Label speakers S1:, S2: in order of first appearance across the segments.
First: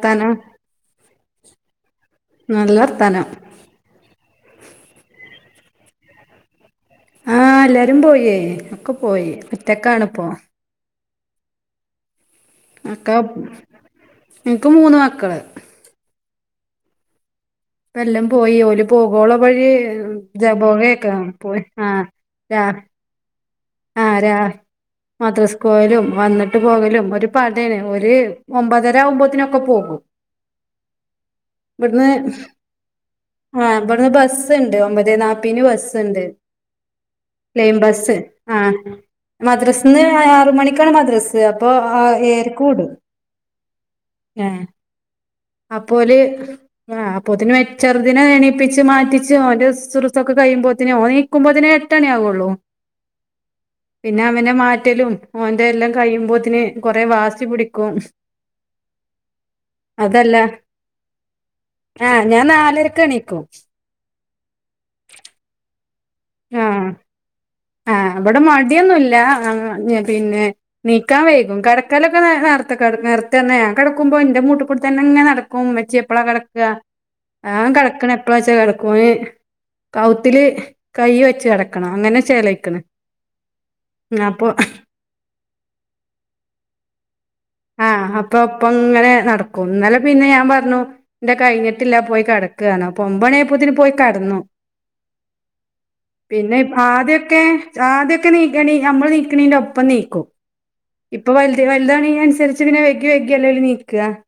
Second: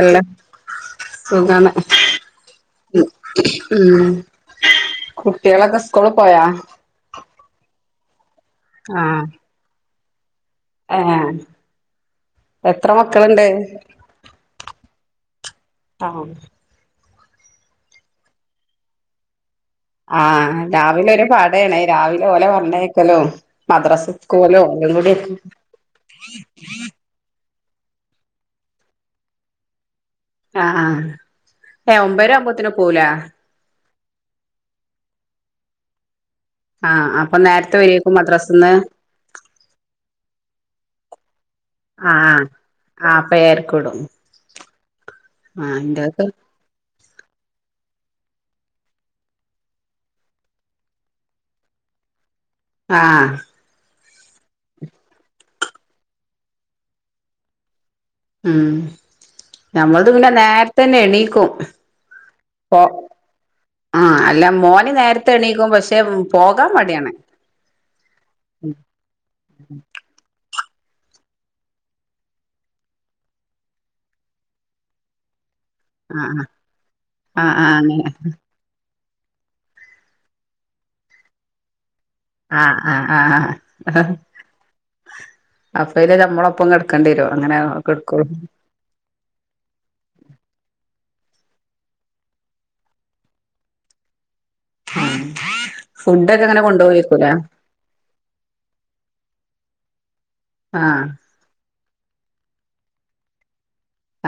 S1: അല്ല സുഖാണ്
S2: നല്ല വർത്താനം
S1: ഉം കുട്ടിളൊക്കെ സ്കൂള് പോയാ
S2: ആ എല്ലാരും പോയേ ഒക്കെ പോയി ഒറ്റക്കാണ്പ്പോ
S1: ഏ
S2: അക്ക ഇൻക്ക് മൂന്ന് മക്കള്
S1: ആഹ്
S2: പ്പഎല്ലാം പോയി ഓല പോകോള വഴി
S1: ആ രാവിലെ
S2: ജബോഗയൊക്കെ
S1: ഒരു
S2: പോയി
S1: പടേണ് രാവിലെ ഓലെ പറഞയ്ക്കലും
S2: ആരാ മദ്രസ്‌ കോവലും വന്നിട്ട് പോകലും ഒരു പടേണ് ഒരു ഒമ്പതരവുമ്പത്തിനൊക്കെ പോകും
S1: ആ ആ ഏ ഒമ്പതരോ ആമ്പത്തിനോ പോവല്ലേ
S2: ആഹ ഇവിടുന്ന് ബസ്സ് ഉണ്ട് ഒമ്പത് നാപ്പിന് ബസ്സണ്ട്
S1: ആഹ അപ്പൊ നേരത്തെ വരേക്കും മദ്രാസിൽന്ന്.
S2: മദ്രാസിന്ന് ആറ് മണിക്കാണ് മദ്രാസ് അപ്പൊ ഏഴരകൂവിടും
S1: പേ ഏയരക്ക് വിടും
S2: ഹ
S1: ആഹ്
S2: അപ്പോല്
S1: ഇന്റെതൊക്കെ
S2: ആ് അപ്പൊത്തിന് മെ ചെറുതിനിനെ എണീപ്പിച്ച് മാറ്റിച്ചോന്റെറെ സുറുസൊക്കെ കഴിയുമ്പോത്തിനോ നീ കുമ്പതിനന് എട്ടണി ആാവുള്ളൂ [unintelligible]
S1: ആഹ്
S2: പിന്നവനെ മാറ്റലും ഓന്റെ എല്ലം കയ്യുമ്പോത്തിന് കൊറേ വാസി പിടിക്കും
S1: മ് ഞമ്മൾത് പിന്നെ
S2: അതല്ല
S1: നേരത്തന്നെ എണീക്കും
S2: ആഹ് ഞാൻ
S1: ഒ
S2: നാലരക്ക് എണീക്കും
S1: ആഹ് അല്ല മോന് നേരത്തെണീക്കും പക്ഷെ പോകാൻ
S2: ആഹ്
S1: മടിയാണ്
S2: ആഹ് വടെ മടിയൊന്നുല്ല പിന്നെ ണീക്കാൻ വൈകും കെടക്കാലൊക്കെ നേ നേർത്തെ കെട നേർത്തെന്നെ ഞാൻ കെടക്കുമ്പോ ന്റെ മൂട്ട് കൂടെ തെന്നെ ഇങ്ങനെ നടക്കും. ച്ചി എപ്പളാ
S1: ആഹ്
S2: കെടക്ക
S1: ആഹ്
S2: ഞാൻ
S1: ആഹ് അങ്ങനെ
S2: കെടക്ക്ണെ എപ്പളാച്ച കെടക്കും ഓൻ കൗത്തില്. കയ്യ് വെച്ച് കെടക്കണം ന്നെ
S1: ആഹ് ആഹ് ആഹ്
S2: അപ്പൊ
S1: അപ്പയ്ല് ഞമ്മളൊപ്പം കെടക്കണ്ടിയെരു അങ്ങനെ കെടക്കൊ
S2: പ്പൊങ്ങനെ നടക്കും ന്നലെ പിന്നെ ഞാൻ പറഞ്ഞു ന്റെ കയ്ഞ്ഞിട്ടില്ല പോയി കെടക്ക് പറഞ്ഞു അപ്പൊ ഒമ്പണി ആയപ്പോത്തിന് പോയി കെടന്ന്.
S1: ഫുഡൊക്കെ
S2: പിന്നെ
S1: അങ്ങനെ കൊണ്ടുപോയിരിക്കൂലേ
S2: ആദ്യക്കെ. ആദ്യക്കെ നീക്കണീ ഞമ്മള് ണീക്ക്ണീന്റപ്പം ണീക്കും.
S1: ആഹ്
S2: ഇപ്പൊ വൽത് വൽതാണീന് ന്സരിച്ച് ങ്ങനെ വൈകി വൈകിയല്ലെ ണീ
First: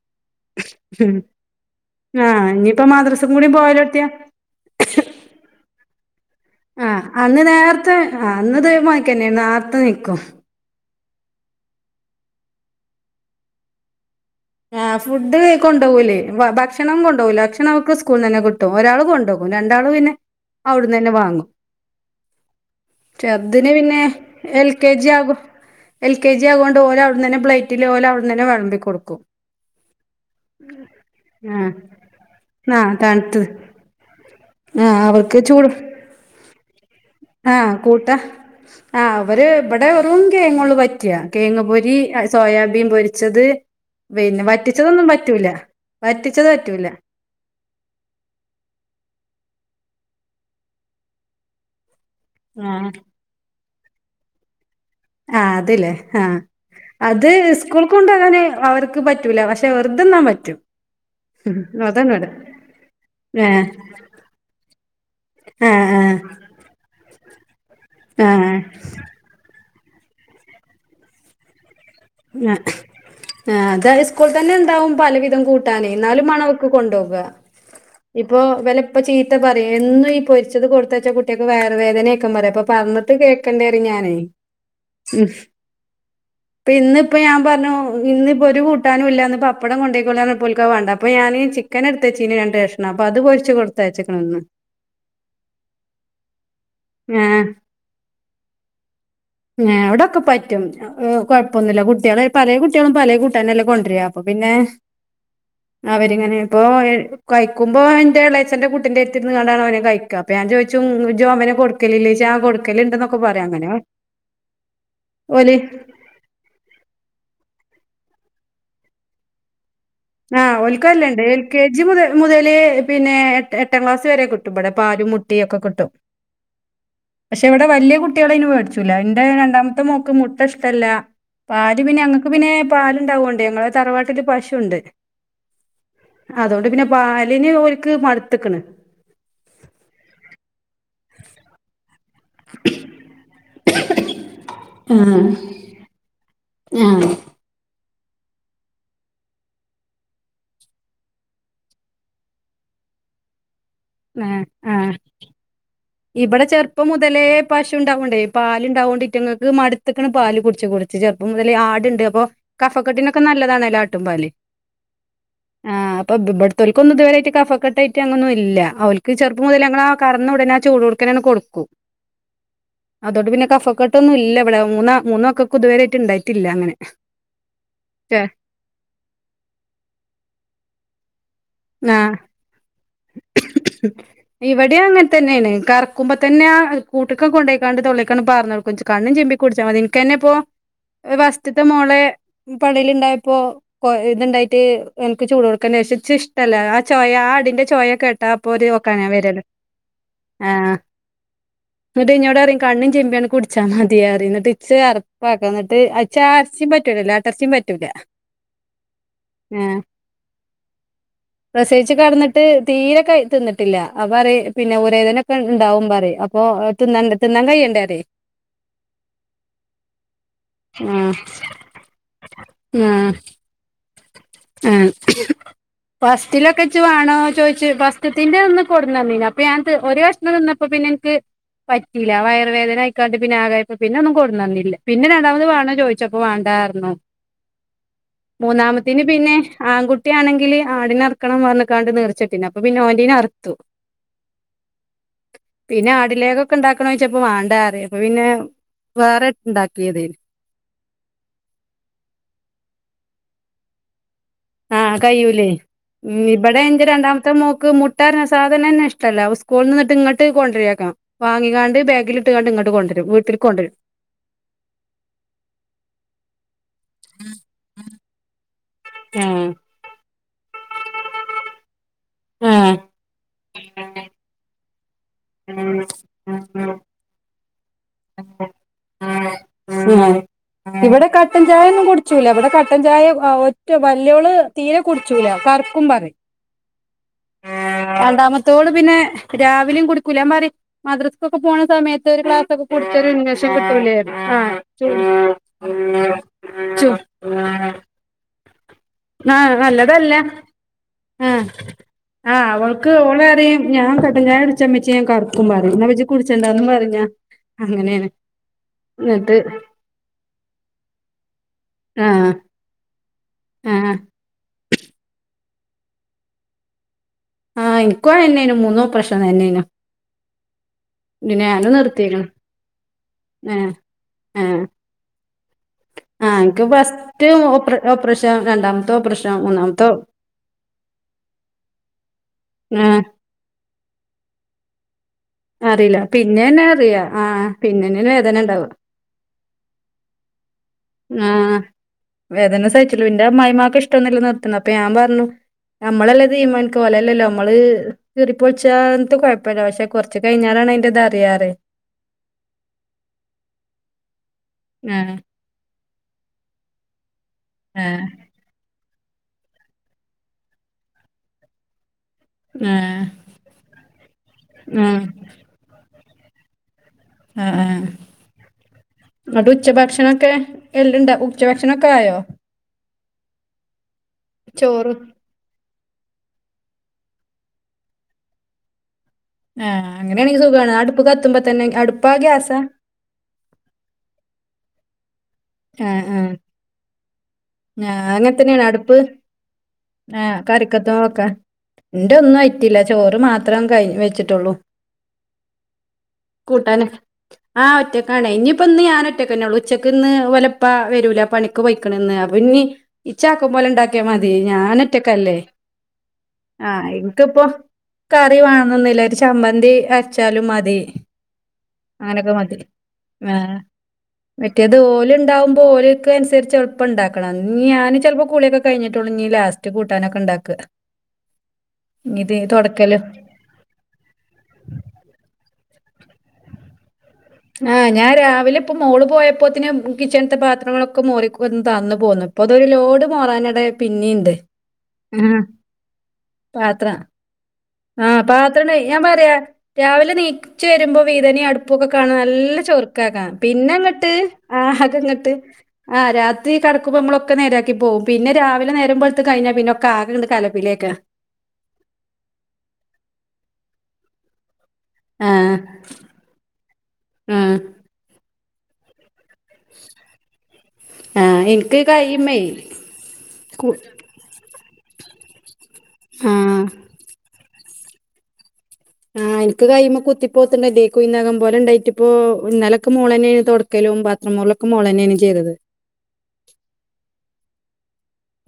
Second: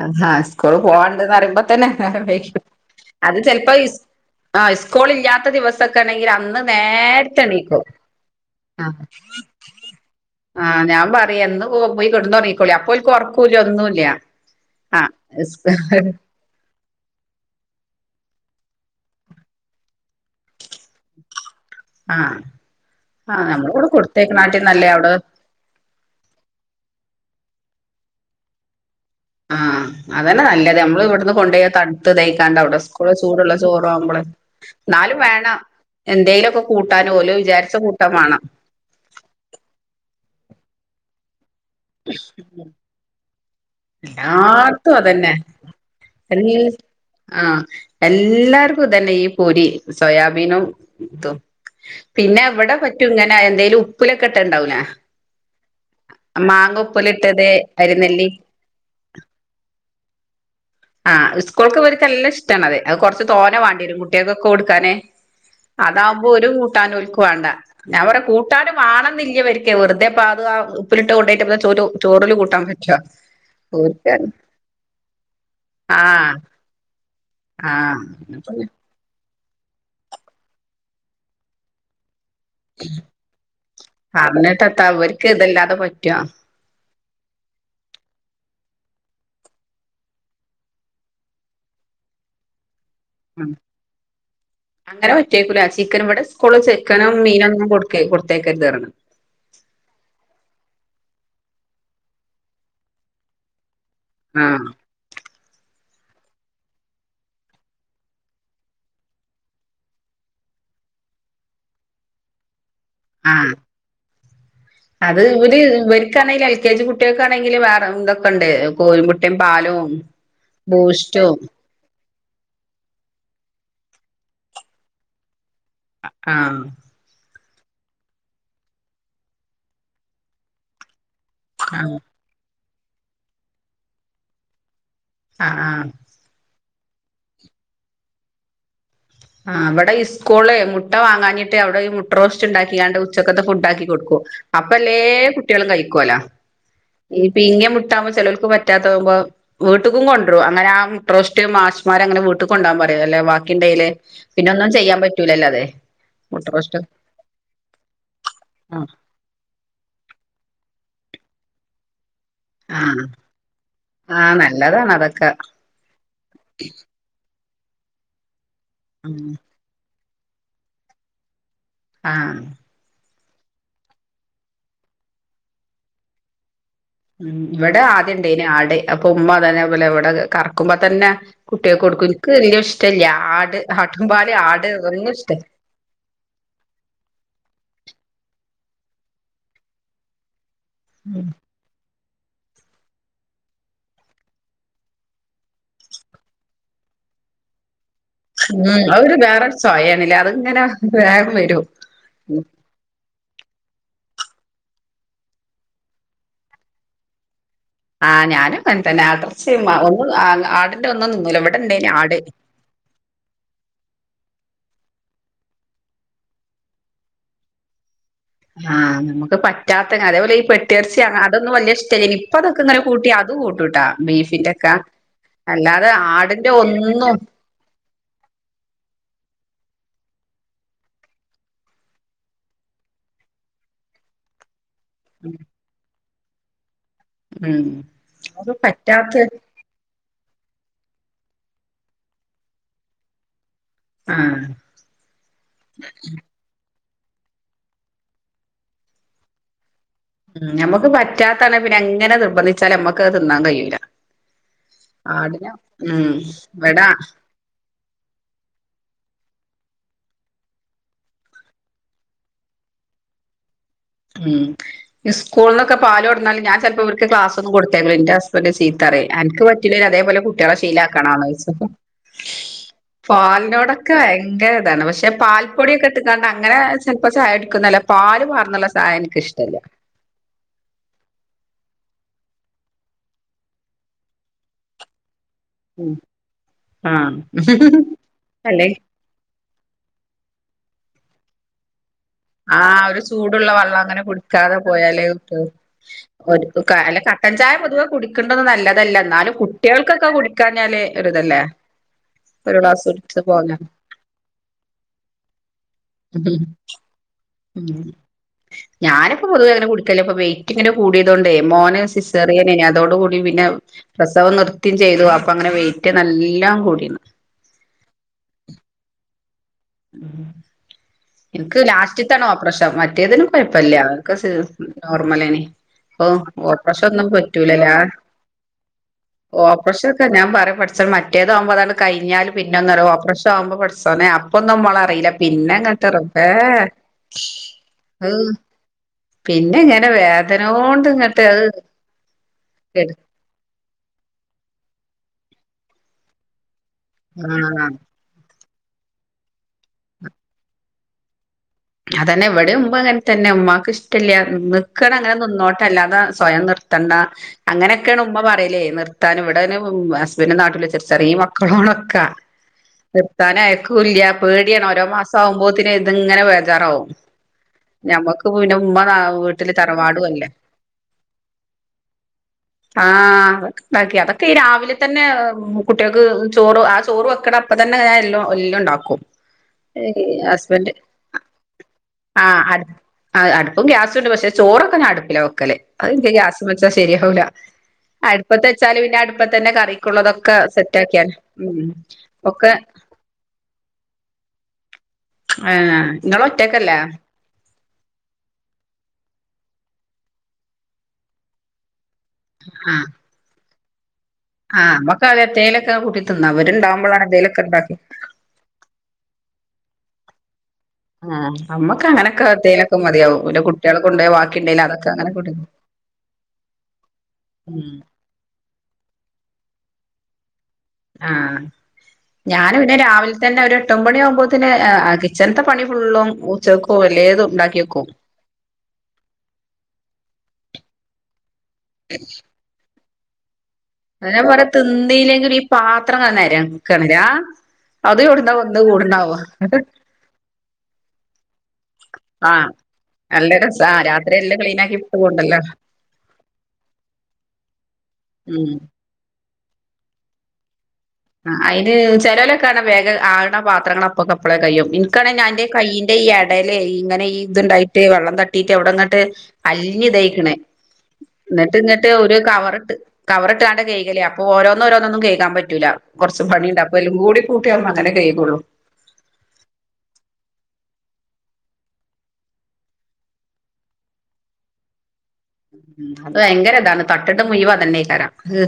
S1: ആഹ് ഹ സ്കൂള് പോവാണ്ട്ന്ന് അറീമ്പോ തന്നെ നേരം
S2: ആഹ്
S1: വെയ്കും
S2: ഇനിയിപ്പ മദ്രസും
S1: അത്
S2: കൂടി
S1: ചെൽപ്പൊ ഇസ്
S2: പോയാലോട്ടിയ
S1: ആഹ് ഇസ്കൂൾ ഇല്ലാത്ത ദിവസക്കെ ണ്ടെങ്കിൽ അന്ന്
S2: ആഹ് അന്ന്
S1: നേരത്തെ എണീക്കും
S2: നാരത്തെ അന്ന്
S1: ആഹ്
S2: ദേമാരിക്കന്നെണ് നാരത്തെ ണീക്കും
S1: ആഹ് ഞാൻ പറയാ ന്ന്പോ പോയ് കെട്ന്നൊറങ്ങിക്കോളി അഅപ്പോൽക്ക് ഒറക്കൂല ഒന്നുല്ല
S2: ആഹ് ഫുഡ് കൊണ്ടാവൂല്ലേ വാഷ് ക്ഷണം കൊണ്ടോവൂല ഭക്ഷണം ഓക്ക് സ്ക്കൂള്ന്നെ കിട്ടും ഒരാൾ കൊണ്ടോകും രണ്ടാൾ പിന്നെ ഔട്ന്നെന്നെ വാങ്ങും
S1: ആഹ് ആഹ്
S2: ചെർതിന്
S1: നമ്മള് ഇവിടെ
S2: പിന്നെ
S1: കൊടുത്തേക്കണാട്ടി
S2: എൽ
S1: നല്ലേ
S2: കെ ജി
S1: അവിടെ
S2: ആകും. എൽ കെ ജി അത്കൊണ്ട് ഓലവ്ട്ന്നെന്നെ പ്ലെറ്റിൽ ഓലവ്ട്ന്നെന്നെ വെൾമ്പി കൊടുകും
S1: ആഹ് അതന്നെ നല്ലത് അമ്മള് ഇവിട്ന്ന് കൊണ്ടായ
S2: ആഹ്
S1: തൺത്ത് തായ്ക്കാണ്ട് അവ്ടെ
S2: ആഹ്
S1: സ്കൂള്
S2: തണുത്തത്
S1: ചൂട്ള്ള ചോറാവുമ്പള്.
S2: ആഹ്
S1: ന്നാലും
S2: അവർക്ക്
S1: വേണം
S2: ചൂട്
S1: എന്തേയിലൊക്കെ കൂട്ടാന് ഓല്
S2: ആഹ്
S1: വിചാരിച്ച കൂട്ടാൻ
S2: കൂട്ടാ
S1: വാണം.
S2: ആഹ് വര് വടെ വെറും കെങ്ങ്ള്ളൂ പറ്റ കെയങ്ങ് പൊരി സോയാബീൻ പൊരിച്ചത്. പിന്നെ
S1: എല്ലാട്ത്തും
S2: വറ്റിച്ചതൊന്നും
S1: അതന്നെ
S2: പറ്റൂല
S1: എൽ
S2: വറ്റിച്ചത് പറ്റൂല
S1: ആഹ് എല്ലാർക്കും തന്നെ ഈ പൊരി സോയാബീനുംതും. പിന്നെ വടെ
S2: ആഹ്
S1: പറ്റും ങ്ങനെ എന്തേലും ഉപ്പിലക്കെട്ടെണ്ടാവുലെ
S2: ആഹ് അത് ലേ ആഹ് അത്
S1: ഉപ്പിലിട്ടത്
S2: ഇസ്കൂൾ
S1: അരിനെല്ലി
S2: കൊണ്ടാകാന് വർ ക്ക് പറ്റൂല പക്ഷെ വെർദെന്നാൻ പറ്റു
S1: ആഹ് ഇസ്ക്കോൾക്ക് ഇവര്ക്ക് നല്ലെ ഇഷ്ടാണത് അത് കൊറച്ച് തോനെ
S2: ആഹ്
S1: വാൻഡ്യേരും കുട്ടിയാക്കൊക്കെ കൊടുക്കാന്.
S2: ആഹ് ആഹ്
S1: അതാവുമ്പോ ഒരു കൂട്ടാനു ഓൽക്ക് വാണ്ട അവടെ
S2: ആഹ്
S1: കൂട്ടാനും വാണന്നില്ലവര്ക്ക് വെറ്തെപ്പാത് ആ ഉപ്പിലിട്ടെ കൊണ്ടോയിറ്റ്പ്പ ചോ
S2: ആഹ് അത് അ
S1: ഓര്ക്കത്
S2: ഇസ്കൂൾത്തന്നെ ണ്ടാവും. പലവിധം കൂട്ടാനെ ന്നാലും
S1: ആഹ്
S2: മണോഒൽക് കൊണ്ടോവ.
S1: ആഹ്
S2: ഇപ്പൊ ഇവലെ ഇപ്പ ചീത്ത പറയും എന്നും ഈ പൊരിച്ചത് കൊട്ത്തയച്ചാ കുട്ട്യാക്ക് വയറ് വേദനെയ്ക്കും പറയും അപ്പൊ പറഞ്ഞ്ട്ട് കേക്കണ്ടെറയും ഞാന്.
S1: പറഞ്ഞിട്ടെത്താ ഇവര്ക്ക് ഇതല്ലാതെ പറ്റോ
S2: ഇന്നിപ്പൊ ഞാൻ പറഞ്ഞു ഇന്നിപ്പൊ ഒരു കൂട്ടാനും ഇല്ല ന്ന് പപ്പടം കൊണ്ടയ്ക്കോളിറഞ്ഞപ്പോ ഓൽക്കത് വാണ്ട അപ്പൊ ഞാൻ ചിക് ചിക്കനെട്ത്തച്ചീനു രണ്ട് കഷ്ണം അപ്പൊ അത്
S1: ഉം
S2: പൊരിച്ച് കൊടുത്തയച്ച്ക്ക്ണ് ഇന്ന്
S1: അങ്ങനെ പറ്റെയ്ക്കും ലെ ചിക്കനും ഇവടെ സ്കൂള് ചിക്കനും
S2: ഏഹ്
S1: മീനൊന്നും കൊടുക് കൊട്ത്തയ്ക്കര്ന്ന് പറഞ്ഞ്ണ്
S2: ഏഹ് ഇവടൊക്കെ പറ്റും കൊഴപ്പൊന്നുല്ല കുട്ട്യാൾ പലേ കുട്ട്യാളും പലേ കൂട്ടാനല്ലെ കൊണ്ടര അപ്പൊ പിന്നേ
S1: [inaudible]
S2: അവര്ങ്ങനെ ഇപ്പൊ കയ്ക്കുമ്പോ ന്റെ എളേച്ഛന്റെ കുട്ടിന്റെട്ത്തിര്ന്ന്ങ്ങാണ്ടാണ് ഓന് കയ്ക്ക അപ്പൊ ഞാൻ ചോയ്ച്ചു ഇജ്ജവന് കൊട് കലില്ലേച കൊടുക്കലുണ്ട്ന്നൊക്കെ പറിം
S1: ആഹ്
S2: അങ്ങനെ
S1: അത്
S2: ഓല്
S1: ഓര് ഇവര്ക്കാണെങ്കി എൽ കെ ജി കുട്ട് കുട്ട്യാക്കാണെങ്കി വേറെ ഇതൊക്കെണ്ട് കോഴിമുട്ടീം പാലും
S2: ആഹ് ഒൽക്കല്ലണ്ട്
S1: ബൂസ്റ്റും
S2: എൽകെജി ജി മുതല് പിന്നെ എ എട്ടാം ക്ലാസ് വരെ കിട്ടും ഇബടെ പാലും മുട്ടിം ഒക്കെ കിട്ടും
S1: ആഹ്
S2: പക്ഷെ ഇവടെ വല്യ കുട്ട്യാളയ്ന് വേടിച്ചൂല ഇന്റെ രണ്ടാമത്തെ മോക്ക് മുട്ട ഇഷ്ടല്ല പാല്
S1: ആഹ്
S2: പിന്നെ ഞങ്ങൾക്ക് പിന്നെ പാലുണ്ടാവോണ്ട് ഞങ്ങളെ തറവാട്ടിൽ പശുണ്ട്
S1: ആഹ് ആഹ്
S2: അതോണ്ട് പിന്നെ പാലിന് ഓര്ക്ക് മടുത്ത്ക്കണ്
S1: ആഹ് ഇവിടെ സ്കൂള് മുട്ട വാങ്ങാഞ്ഞിനിട്ട് അവിടെ ഒര് ട്ട റോസ്റ്റ് ഉണ്ടാക്കിയാണ്ട് ഉച്ചക്കത്തെ ഫുഡാക്കി കൊടുക്കും അപ്പ എല്ലേ
S2: ആഹ്
S1: കുട്ട്യാളും കഴിക്കോലൊ
S2: ആഹ്
S1: പിങ്ങിയ മുട്ടാമ്പൊ ചെലോല്ക്ക് പറ്റാത്ത ആവുമ്പോ വീട്ട്ക്കും കൊണ്ടരും അങ്ങനെ ആ മുട്ട റോസ്റ്റ് മാഷ്മാര് അങ്ങനെ വീട്ട്ക്ക് കൊണ്ടാകാൻ പറയും അല്ലേ ബാക്കിണ്ടേല്
S2: ആഹ്
S1: പിന്നെ ഒന്നും
S2: ആഹ്
S1: ചെയ്യാൻ പറ്റൂലല്ലോ അത്‌
S2: ഇവിടെ ചെറുപ്പം മുതലേ പശു ഉണ്ടാവോണ്ടേ
S1: ആ
S2: പാലുണ്ടാവോണ്ട് ഇറ്റിങ്ങൾക്ക് മട് ത്ത്ക്ക്ണ് പാല് കുട്ച്ച് കുട്ച്ച് ചെറുപ്പം മുതലേ ആടുണ്ട് അപ്പൊ
S1: ആ
S2: കഫക്കെട്ടിനൊക്കെ നല്ലതാണല്ലോ ആട്ടുംപാല്
S1: അതൊക്ക
S2: ആഹ് ബ ഇബ്ടതോൽക്കൊക്കന്നുംഇതുവരായിട്ട് കഫക്കെട്ട് ട്ട് അങ്ങന്നും ഇല്ല ഓൽക്ക്
S1: ഉം
S2: ചെറുപ്പം മുതൽ അങ്ങനെ ആ കറന്നുടനെ ആ ചൂടോട്ക്കനെ കൊടുക്കും
S1: ആഹ്
S2: അതോണ്ട് പിന്നെ കഫക്കെട്ടൊന്നും ഇല്ല ഇവിടെ മൂന്ന മൂന്ന് മക്കക്കും ഇത്വരെ ഇണ്ടായിട്ടില്ല അങ്ങനെ
S1: ഉം ഇവിടെ ആദ്യം ഇണ്ടേന്ന് ആട് അപ്പൊ ഉമ്മ അതെനെ പോലെ ഇവിടെ കറക്കുമ്പോ തന്നെ കുട്ട്യാക് കൊടുക്കും
S2: ആഹ്
S1: ഇൻക്ക് വെല്ല്യ ഇഷ്ടല്ല ആട് ആട്ടുംപാല് ആട് ഒന്നുഷ്ടല്ല
S2: ക്കുമ്പതന്നെ ആ കൂട്ട്ക്ക് കൊണ്ടയ്ക്കാണ്ട് തൊള്ളിക്കണ്ട് പാർന്നൊട്ക്കും കണ്ണും ചിമ്പി കുടിച്ചാ മതി ഇന്ക്ക്ന്നെപ്പൊ
S1: ഉം
S2: ഫസ്റ്റ്ത്തെമോളെ പള്ളീല് ഇണ്ടായപ്പോ കൊ ഇത്ണ്ടായിട്ട് എനിക്ക് ചൂടോടുക്കെനെ ഇച്ച് ഇഷ്ടല്ല ആ ചൊയ ആ ആടിന്റെ ചൊയ കെ ട്ടാ അപ്പൊ
S1: ഉം
S2: ഒര് ഓക്കാന
S1: അതൊരു
S2: വരല്
S1: വേറെ സ്വയാണ്ല്ലേ
S2: ആ
S1: അതിങ്ങനെ വേഗം വരും
S2: ഇന്നിട്ട് ഇന്നോട് പറയിം കണ്ണും ചിമ്പി കുടിച്ചാ മതി പറിം ഇന്നിട്ട് ഇച്ച് അറപ്പാക്കരം ഇന്നിട്ട് ഇച് ആ എറച്ചിം പറ്റൂലല്ലോ ആട്ടറച്ചീം പറ്റൂലല്ലേ
S1: ആഹ് ഞാനും അങ്ങനതന്നെ ആട്ടറച്ചി
S2: ഏഹ്
S1: ഒന്നും ആടിന്റെ ഒന്നും തിന്നൂല ഇവിടെ ഇണ്ടേന്നു
S2: പ്രസവിച്ച്
S1: ആട്
S2: കെടന്നിട്ട് തീരെ തിന്നിട്ടില്ല അപ്പറീം പിന്നെ ഉരവേദനൊക്കെ ഇണ്ടാവും പറീം അപ്പൊ തിന്നണ്ട തിന്നാൻ കയ്യണ്ടേറീം
S1: ആഹ് നമുക്ക് പറ്റാത്ത അതേപോലെ ഈ പെട്ടി എർചി
S2: ആഹ്
S1: അതൊന്നും വല്ല്യ ഇഷ്ടല്ലേന്ന് ഇപ്പൊതൊക്കെങ്ങന്നെ കൂട്ടി
S2: ആഹ്
S1: അത്കൂട്ടുംട്ടാ
S2: ആഹ്
S1: ആടിന്റെ
S2: ഫസ്റ്റിലൊക്കെച്ച്
S1: ഒന്നും
S2: വേണോ ചോയിച്ച് ത്തിന്റെ അന്ന് കൊട്ന്നന്നീന് അപ്പൊ ഞാൻ ഒരു കഷ്ണം തിന്നപ്പോ പിന്നെ ഇന്ക്ക് പറ്റില്ല വയ്റ വേദന ആയിക്കാണ്ട് പിന്നെ ആകായപ്പ പിന്നെ ഒന്നും കൊടുന്നന്നില്ല പിന്നെ രണ്ടാമത് വാണോ ചോയിച്ചപ്പോ വാണ്ടാർന്നു
S1: ഉം അത്
S2: പിന്നെ
S1: പറ്റാത്തത്
S2: ആൺകുട്ടിയാണെങ്കില് ആടിനെ അർക്കണം പറന്ന്കാണ്ട് നേർച്ചട്ടീനു അപ്പൊ പിന്നെ ഓന്റീന് അറത്തു
S1: ആഹ്
S2: പിന്നെ ആടിലേകം ഉണ്ടാക്കണ ചോച്ചപ്പോ വാണ്ടറിയേ അപ്പ പിന്നെ വേറെണ്ടാക്കിയത്
S1: ഉം നമുക്ക് പറ്റാത്തണ പിന്നെ എങ്ങനെ നിർബന്ധിച്ചാലൽ നമ്മക്ക്ത് തിന്നാൻ കഴിയുല്ല
S2: ആഹ് കഴിയൂലേ
S1: ഉം
S2: ഇപടെ ന്റെ
S1: ഇവടെ
S2: രണ്ടാമത്തെ മോക്ക് മു ട്ടാന്നസാധനന്നെ ഇഷ്ടല്ല സ്കൂള് ന്ന് ഇങ്ങട്ട് കൊണ്ടരേക്കാം വാങ്ങിക്കാണ്ട് ബാഗിലിട്ട്കാണ്ട് ഇങ്ങോട്ട് കൊണ്ടരും വീട്ട്കൊണ്ടുരും
S1: ഉം സ്കൂളന്നൊക്കെ പാലോടന്നാൽ ഞാൻ ചെല അവർക്ക് ക്ലാസൊന്നും കൊടു ത്തയക്കുല ന്റെ ഹസ്ബൻറ് ചീത്തറീം ആന്ക്ക്
S2: ആഹ്
S1: പറ്റീലങ്കിലും അതേപോലെ കുട്ട്യളെ ശീലക്കണോചോയ്ച്ച്
S2: ആഹ്
S1: പാലിനോടൊക്കെ ഭയങ്കരതാണ് പക്ഷെ പാൽപ്പൊടിയൊക്കെ ഇട്ട്ക്കാണ്ട് അങ്ങനെ ചെൽപ്പോ ചായുട്ക്കുന്നല്ല പാല് പാർന്ന്ള്ള ചായൻക്കിഷ്ട്ടല്ല്യ
S2: [inaudible] ഇവിടെ കട്ടൻ ചായൊന്നും കുട്ച്ചൂല ഇവിടെ കട്ടൻ ചായ ഒറ്റ വല്യോള് തീരെ കുടിച്ചൂല കാരണം
S1: ഉം
S2: ക്കുംമ്പറി
S1: ആഹ് അല്ലെ
S2: രണ്ടാമത്തോള് പിന്നെ രാവിലും കുടുക്കൂലമ്പറിം മദ്രസ്ക്കൊക്കെ പോണ സമയത്ത് ഒരു ക്ലാസൊക്കെ
S1: ആഹ് ഒരു ചൂടുള്ള വള്ളംങ്ങനെ കുടിക്കാതെ
S2: ചു
S1: പോയാലെ
S2: ചു
S1: അല്ല
S2: ആ
S1: കട്ടൻചായ പൊതുവെ കുടിക്കേണ്ടത് നല്ലതല്ല ന്നാലും കുട്ടേൾക്കൊക്കെ കുടിക്കാഞ്ഞാല് ഒരിതല്ലേ
S2: ആഹ് ആഹ്
S1: ഒരു ഗ്ലാസ്
S2: അവൾക്ക്
S1: കുടിച്ച് പോകാൻ
S2: അവ്ളറിം ഞാൻ കട്ടഞ്ചായൊട്ച്ച മ്മച്ചേഞാ കറക്കും പറിം എന്നാപജ് കുടിച്ചണ്ടാന്ന് പറിഞ്ഞ
S1: ഉം ഞാനിപ്പോ പൊതുവേങ്ങ കുട്ക്കലൊക്കെ വെയ്റ്റ്ങ്ങനെ കൂടിയതോണ്ടേ മോന്
S2: ആ
S1: സിസേറിയനേനി അതോടുകൂടി പിന്നെ
S2: ആ
S1: പ്രസവം നിർത്തിം ചെയ്തു അപ്പൊങ്ങനെ വെയിറ്റ് നല്ല കൂടിണ്
S2: ആഹ് ഇൻക്കും അന്നെനും മൂന്നും ഓപ്രശതന്നേനു
S1: [inaudible] ഇൻക്ക് ലാസ്റ്റത്താണ്
S2: നിർത്തിയേക്കണ്
S1: ഓപ്പ്രഷം മറ്റേതിനും
S2: ആ
S1: കൊഴപ്പല്ല്യ ക്കെ സ്
S2: ആ
S1: നോർമലേനി ഓ
S2: ആ എനിക്ക്
S1: ഓപ്രഷൊന്നും
S2: ഫസ്റ്റ്
S1: പറ്റൂലെലാ
S2: ഓപ്പ ഓപ്പറേഷൻ രണ്ടാമത്തെ ഓപ്പറേഷൻ മൂന്നാമത്തെ
S1: ഓപ്രഷൊക്കെ ഞാൻ പറ പട് സ മറ്റേതാകുമ്പോ അതാണ്ട് കഴിഞ്ഞാല്
S2: ആ
S1: പിന്നെന്നൊരൊപ്പറേഷ നാവുമ്പോ പട്‌ച്ചോനെ അപ്പൊന്നുംമ്മളറിയില്ല പിന്നെങ്ങ
S2: പിന്നെന്നെറിയാ ആഹ് പിന്നെന്ന വേദനണ്ടാവ
S1: പിന്നെങ്ങനെ വേദനോണ്ട് ഇങ്ങട്ട് അഹ്
S2: ആഹ് വേദന
S1: കെട്
S2: സഹിച്ചിട്ട് പിന്നെ ഇന്റെമ്മായിമാക്ക് ഇഷ്ടൊന്നു ല്ല നിർത്തണത് അപ്പ ഞാപർഞ്ഞു നമ്മളല്ല തീര്മാൻക്കോലല്ലോ മ്മള്
S1: ആഹ്
S2: കീറിപൊൾച്ച ങ്ങൻത്ത് കുഴപ്പല്ല പക്ഷെ കൊർച്ച് കഴിഞ്ഞാലാണ് അയ്ന്റെതറിയാറെ
S1: അതന്നെ ഇവിടെമ്മങ്ങൻതന്നെ ഇമ്മാക്ക് ഇഷ്ടല്ല്യ നിക്കണങ്ങനെ
S2: ആഹ്
S1: നിന്നോട്ടല്ലാതെ സ്വയം നിർ ത്തണ്ട അങ്ങനൊക്കെണ്
S2: ആഹ്
S1: ഉമ്മ പറയലേ നിർ ത്താൻ ഇവിടന് ഹസ്ബൻഡ് നാട്ടില് ചെർ ചെറിയ മക്കളോണൊക്കാ
S2: ആഹ്
S1: നിർത്താനയക്കൂല്ല്യ പേടിയാണ് ഓരോ
S2: ആഹ്
S1: മാസാകുമ്പോത്തിത്ങ്ങനെ ബേജാറകും
S2: ആഹ്
S1: ഞമ്മക്ക് പിന്നെ ഉമ്മ
S2: ഇന്നട്ട്
S1: വീട്ടില് തറവാടു വല്ല
S2: ഉച്ചഭക്ഷണൊക്കെ എല്ലുണ്ട ഉച്ചഭക്ഷണൊക്കെ ആയോ?
S1: ആഹ് അതൊക്കെണ്ടാക്കി അതൊക്കെയീ രാവിലെ
S2: ചോറ്
S1: തന്നെ ഉ കുട്ട്യൾക്ക് ചോറ് ആഹ് ചോറ് വെക്കണപ്പതന്നെ ഞൻ എല്ലും എല്ലു ണ്ടാക്കും
S2: ആഹ് അങ്ങനെയണെങ്കി സുഖാണ് അടുപ്പ് കത്തുമ്പോ തന്നെ അഹ് അടു
S1: ആഹ് അട് അടുപ്പും ഗ്യാസുണ്ട് പക്ഷെ ചോറൊക്കെ ഞാ അടുപ്പില വെക്കല്
S2: ആഹ്
S1: അഇൻക്ക്
S2: ആഹ്
S1: ഗ്യാസ്മെ ച്ച ശെര്യാവൂല
S2: ഞാൻ അങ്ങൻ തന്നേണ്.
S1: അട്പ്പത്തച്ചാല്
S2: അടുപ്പ്
S1: പിന്നെ അടുപ്പതന്നെ കറിക്കുള്ളതൊക്കെ സെറ്റ് ആക്യാല് ഉം
S2: ന്റെ ഒന്നും
S1: ഒക്കെ
S2: ആയ്റ്റില്ല ചോറ് മാത്രം കഴ് വെച്ചിട്ടുള്ളൂ
S1: ഏഹ് നിങ്ങള് ഒറ്റക്കല്ലേ
S2: കൂട്ടാനൊക്കെ
S1: [inaudible]
S2: ആഹ് ഒറ്റക്കാണ് ഇഞ്ഞിപ്പന്ന് ഞാനൊ റ്റയ്ക്കന്നൊള്ളൂ ഉച്ചക്ക്ന്ന് ഓലെപ്പവരൂല പണിക്ക് പൊയ്ക്ക്ണ്ന്ന് പിഞ്ഞി
S1: ആഹ്
S2: ഇച്ചാക്കംപോലെണ്ടാക്കി ക്യാ മതി
S1: ആഹ് നമ്മക്ക് അത്
S2: ഞാനൊറ്റക്കല്ലേ
S1: എത്തേലൊക്കെ കൂട്ടി തിന്നാ
S2: ആഹ്
S1: ഇവരുണ്ടാവുമ്പളാണ് എന്തേലൊക്കെ
S2: ഇൻക്കിപ്പൊ
S1: ഇണ്ടാക്കി
S2: കറി വേണന്നൊന്നില്ല ഒരു ചമ്മന്തി അര്ച്ചാലും മതി
S1: ആഹ് ഞമ്മക്ക്
S2: അങ്ങനൊക്കെ മതി
S1: അങ്ങനെക്കെത്തേലൊക്കെ മതിയാവും
S2: ആ
S1: പിന്നെ കുട്ട്യാൾ കൊണ്ടായ
S2: മറ്റേത്
S1: വാക്കിണ്ടെലതൊക്കെ അങ്ങനെ
S2: ഓല്
S1: കൂട്ടി
S2: ഉണ്ടാവുമ്പോ ഓല്ക്ക് അനുസരിച്ച് എൾപ്പണ്ടാക്കണം
S1: ഉം
S2: ഞാന് ചെൽപ്പോ കുളിയൊക്കെ കഴിഞ്ഞിട്ടുള്ളൂഞ്ഞ് ലാസ്റ്റ് കൂട്ടാനൊക്കെണ്ടാക്ക
S1: ആഹ് ഞാന് പിന്നെ രാവിൽതന്നൊരു എട്ട് ഒമ്പെണിയകുമ്പോതിന് ഏഹ് കിച്ചൺത്തെ പണി ഫുള്ളും ഉച്ചെക്കും എല്ലേതും ണ്ടാക്കി
S2: ആ
S1: വെക്കും
S2: ഞാൻ രാവിലെ ഇപ്പ മോള് പോയപ്പോത്തിന് കിച്ചൺത്തെ പാത്രങ്ങളൊക്കെ മോറി തന്നു പോന്നു പ്പൊതുവെ ലോഡ് മോറാനെടെ
S1: അതിനെ പറ്യ തിന്നീല്ലെങ്കിലും ഈ പാത്രങ്ങ
S2: പാത്രം
S1: നെരക്കാണ്‌ലെ അതു
S2: ആ
S1: ഇവിടുന്നാ വന്ന്
S2: പാത്രം ഞാൻ
S1: കൂടുന്നാവ
S2: പറയാ രാവിലെ നീച്ചു വരുമ്പൊ വീതനയ അടു പ്പൊക്കെ കാണ
S1: ആഹ്
S2: നല്ല ചൊറുക്കാക്ക
S1: നല്ല രസാ ആ
S2: പിന്നങ്ങട്ട്
S1: രാത്രി എല്ലാം ക്ലീനാക്കി ഇട്ട്
S2: ആകങ്ങട്ട്
S1: പോണ്ടല്ലോ
S2: ആഹ് രാത്രി കെടക്കുമ്പൊ ഇമ്മളൊക്കെ നേരാക്കി പോകും പിന്നെ
S1: ഉം
S2: രാവിലെ നേരംബെൾ ത്ത് കഴിഞ്ഞ പിന്നൊക്കെ ആകിങ്ങണ്ട് കലപിലേക്ക്
S1: ആഹ് അയിന് ചെലോലൊക്കാണ് വേഗ ആള്ണ പാത്രങ്ങൾ അപ്പൊക്കെപ്പളെ കയ്യും കാണെ
S2: ആ
S1: ന്റെ കയ്യിന്റെ ഈ എടലേ
S2: ആ
S1: ങ്ങനെയീതുണ്ടായിട്ട് വള്ളം തട്ടിട്ട് അവ്ടന്നട്ട് അലിഞ്ഞ് ഇതായ്ക്കണ്
S2: ആ
S1: എന്നിട്ട്
S2: എനിക്ക്
S1: ഇങ്ങിട്ട് ഒരു
S2: കഴിയുമ്മേ
S1: കവറിട്ട് കവറിട്ട്കാണ്ട
S2: കു
S1: കൈകല് ഓരോന്ന് ഓരോന്നൊന്നും കയ്കാൻ പറ്റില്ല കൊറച്ച്
S2: ആ
S1: പണിണ്ട് അപ്പലും കൂടി കൂട്ടി അങ്ങനെ കയ്കൂള്ളൂ
S2: ആഹ് എനിക്ക് കയ്യ്മ്മെ കുത്തിപ്പോത്തുണ്ടല്ലേ കുയ്നകം പോലെ ഇണ്ടായിട്ടിപ്പോ ഇന്നലൊക്കെ മോളെന്നെയാന്ന് തൊട ക്കലും പാത്രംമോളെക്കെ മോളന്നെയാണ് ചെയ്തത്
S1: ഉം അത് ഭയങ്കര ഇതാണ് തട്ടിട്ട് മുയുവന്ന അതന്നെയ്ക്കാരാ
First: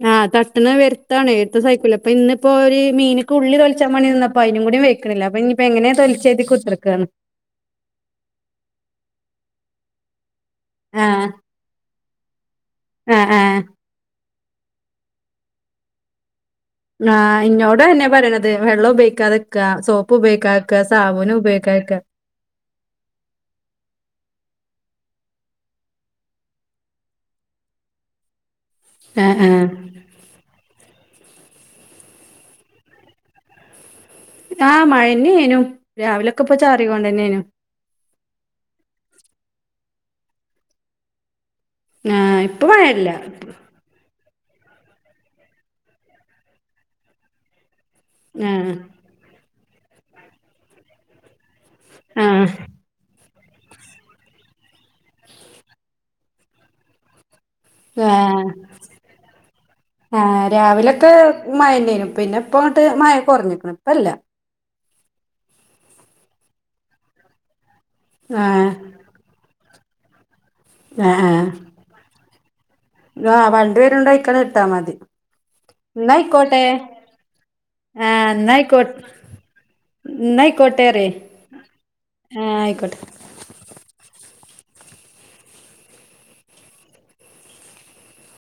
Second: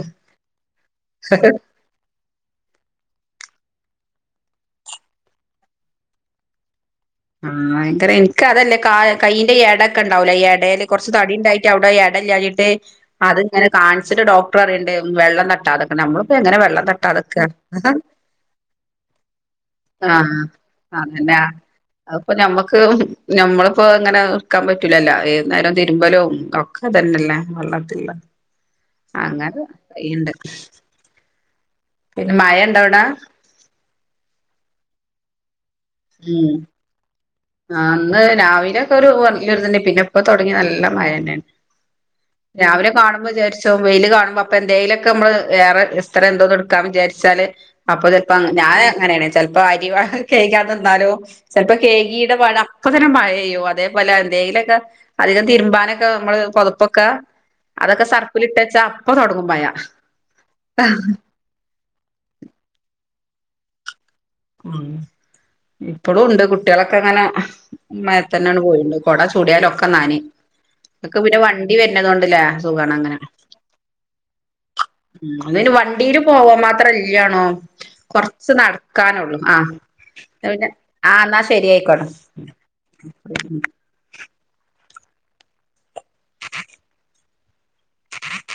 S2: ആഹ് തട്ട്ണ് വരുത്താണ് എത്ത സൈക്കില് അപ്പ ഇന്നിപ്പൊ ഒരി മീന്ക്ക് ഉള്ളി തൊളിച്ചാവേണ്ടിട്ട് നിന്നപ്പ അയിനുംകൂടി വെയ്ക്കണില്ല അപ്പ ഇനിപ്പ എങ്ങനാ തൊലിച്ചഴതി കുത്തിർക്കാന്
S1: ആഹ് എനക്കറിയ എനക്ക് അതല്ലേ കാ കയ്യിന്റെ എടക്കെ ഒണ്ടാവല്ലെ എട എടേൽ കൊറച്ച്
S2: ആഹ്
S1: തടിണ്ടായിട്ട് അവിടെ എടല്ലാഞ്ഞിട്ട്
S2: ആഹ് ആഹ്
S1: അതിങ്ങനെ കാണിച്ചിട്ട് ഡോക്ർ അറിയണ്ടേ വെള്ളം തട്ടാതൊക്കെ നമ്മളിപ്പൊ എങ്ങനെ വെള്ളം
S2: ആഹ്
S1: തട്ടാതെക്കാ
S2: ഇന്നോടന്നെ പറയണത് വെള്ളം ഉപയോക്കാതെക്ക സോപ്പ് ഉപയോക്കാക്ക സാബൂന ഉപയോക്കാക
S1: അപ്പൊ ഞമ്മക്ക് ഞമ്മളിപ്പോ അങ്ങനെ നിക്കാൻ പറ്റൂലല്ലോ ഏകുന്നേരം തിരുമ്പലും അതന്നല്ലേ വെള്ളത്തിള്ള
S2: ആഹ്
S1: അങ്ങനെ
S2: ആഹ്
S1: ഇണ്ട് പിന്നെ മഴ ഇണ്ടോവിട
S2: ആഹ് മഴെന്നെയേനു രാവിലോക്കെപ്പ
S1: ഉം
S2: ചാറികൊണ്ടേണ്ടേനു
S1: ആഹ് ഇന്ന് രാവിലെ ഒക്കെ ഒരു വരു തന്നെ പിന്നെ ഇപ്പൊ തൊടങ്ങി നല്ല മഴെന്നെയാണ്
S2: ആഹ് ഇപ്പൊ
S1: രാവിലെ
S2: മഴല്ല
S1: കാണുമ്പൊ വിചാരിച്ച് വെയില് കാണുമ്പോ അപ്പൊ എന്തേലൊക്കെ മ്മള് വേറെ എസ്ത്രെ എന്തോന്ന് എടുക്കാം വിചാരിച്ചാല് അപ്പൊ ചെലപ്പ അങ്ങന
S2: ആഹ്
S1: ഞാൻ അങ്ങനേണ് ചെലപ്പൊ അരി വ കയ്ക്കാൻ നിന്നാലോ ചെലപ്പൊ കെയ്കിടെ
S2: ആഹ്
S1: വണ അപ്പതന്നെ മഴേയ്യും അതേപോലെ എന്തെങ്കിലൊക്കെ അധികം തിരുമ്പാനൊക്കെ നമ്മള് പൊതുപ്പൊക്കെ അതൊക്കെ
S2: ആഹ്
S1: സർപ്പിലിട്ടച്ചാ അപ്പൊ തൊടങ്ങും മയാ
S2: ആഹ് രാവിലൊക്കെ മഴന്നേനു പിന്നെ ഇപ്പങ്ങട്ട് മഴ കുറഞ്ഞക്കണു ഇപ്പല്ല
S1: ഉം ഇപ്പളുണ്ട് കുട്ടികളൊക്കെ അങ്ങനെ ഉം മഴേത്തന്നേണ്
S2: ആഹ്
S1: പോവിണ്ട കൊട ചൂടിയാല് ഒക്കെ നനയ് ഇങ്ങക്ക്
S2: ആഹ്
S1: പിന്നെ
S2: ആഹ്
S1: വണ്ടി വരണതോണ്ടിലെ സുഖാണ് അങ്ങനെ
S2: ആഹ് വണ്ടി വരുണ്ടോയ്ക്കണ് ഇട്ടാ മതി
S1: ഇത്ന് വണ്ടീല് പോവാൻ
S2: ന്നായിക്കോട്ടെ
S1: മാത്രം ഇല്ലാണു
S2: ആഹ്
S1: കൊറച്ച് നട
S2: ന്നായിക്കോ
S1: ക്കാനുള്ളൂ ആഹ് പിന്നെ
S2: ന്നായിക്കോട്ടെ പറയ്
S1: ആഹ് എന്ന ശരി ആയികോട്ട
S2: ആഹ് ആയിക്കോട്ടെ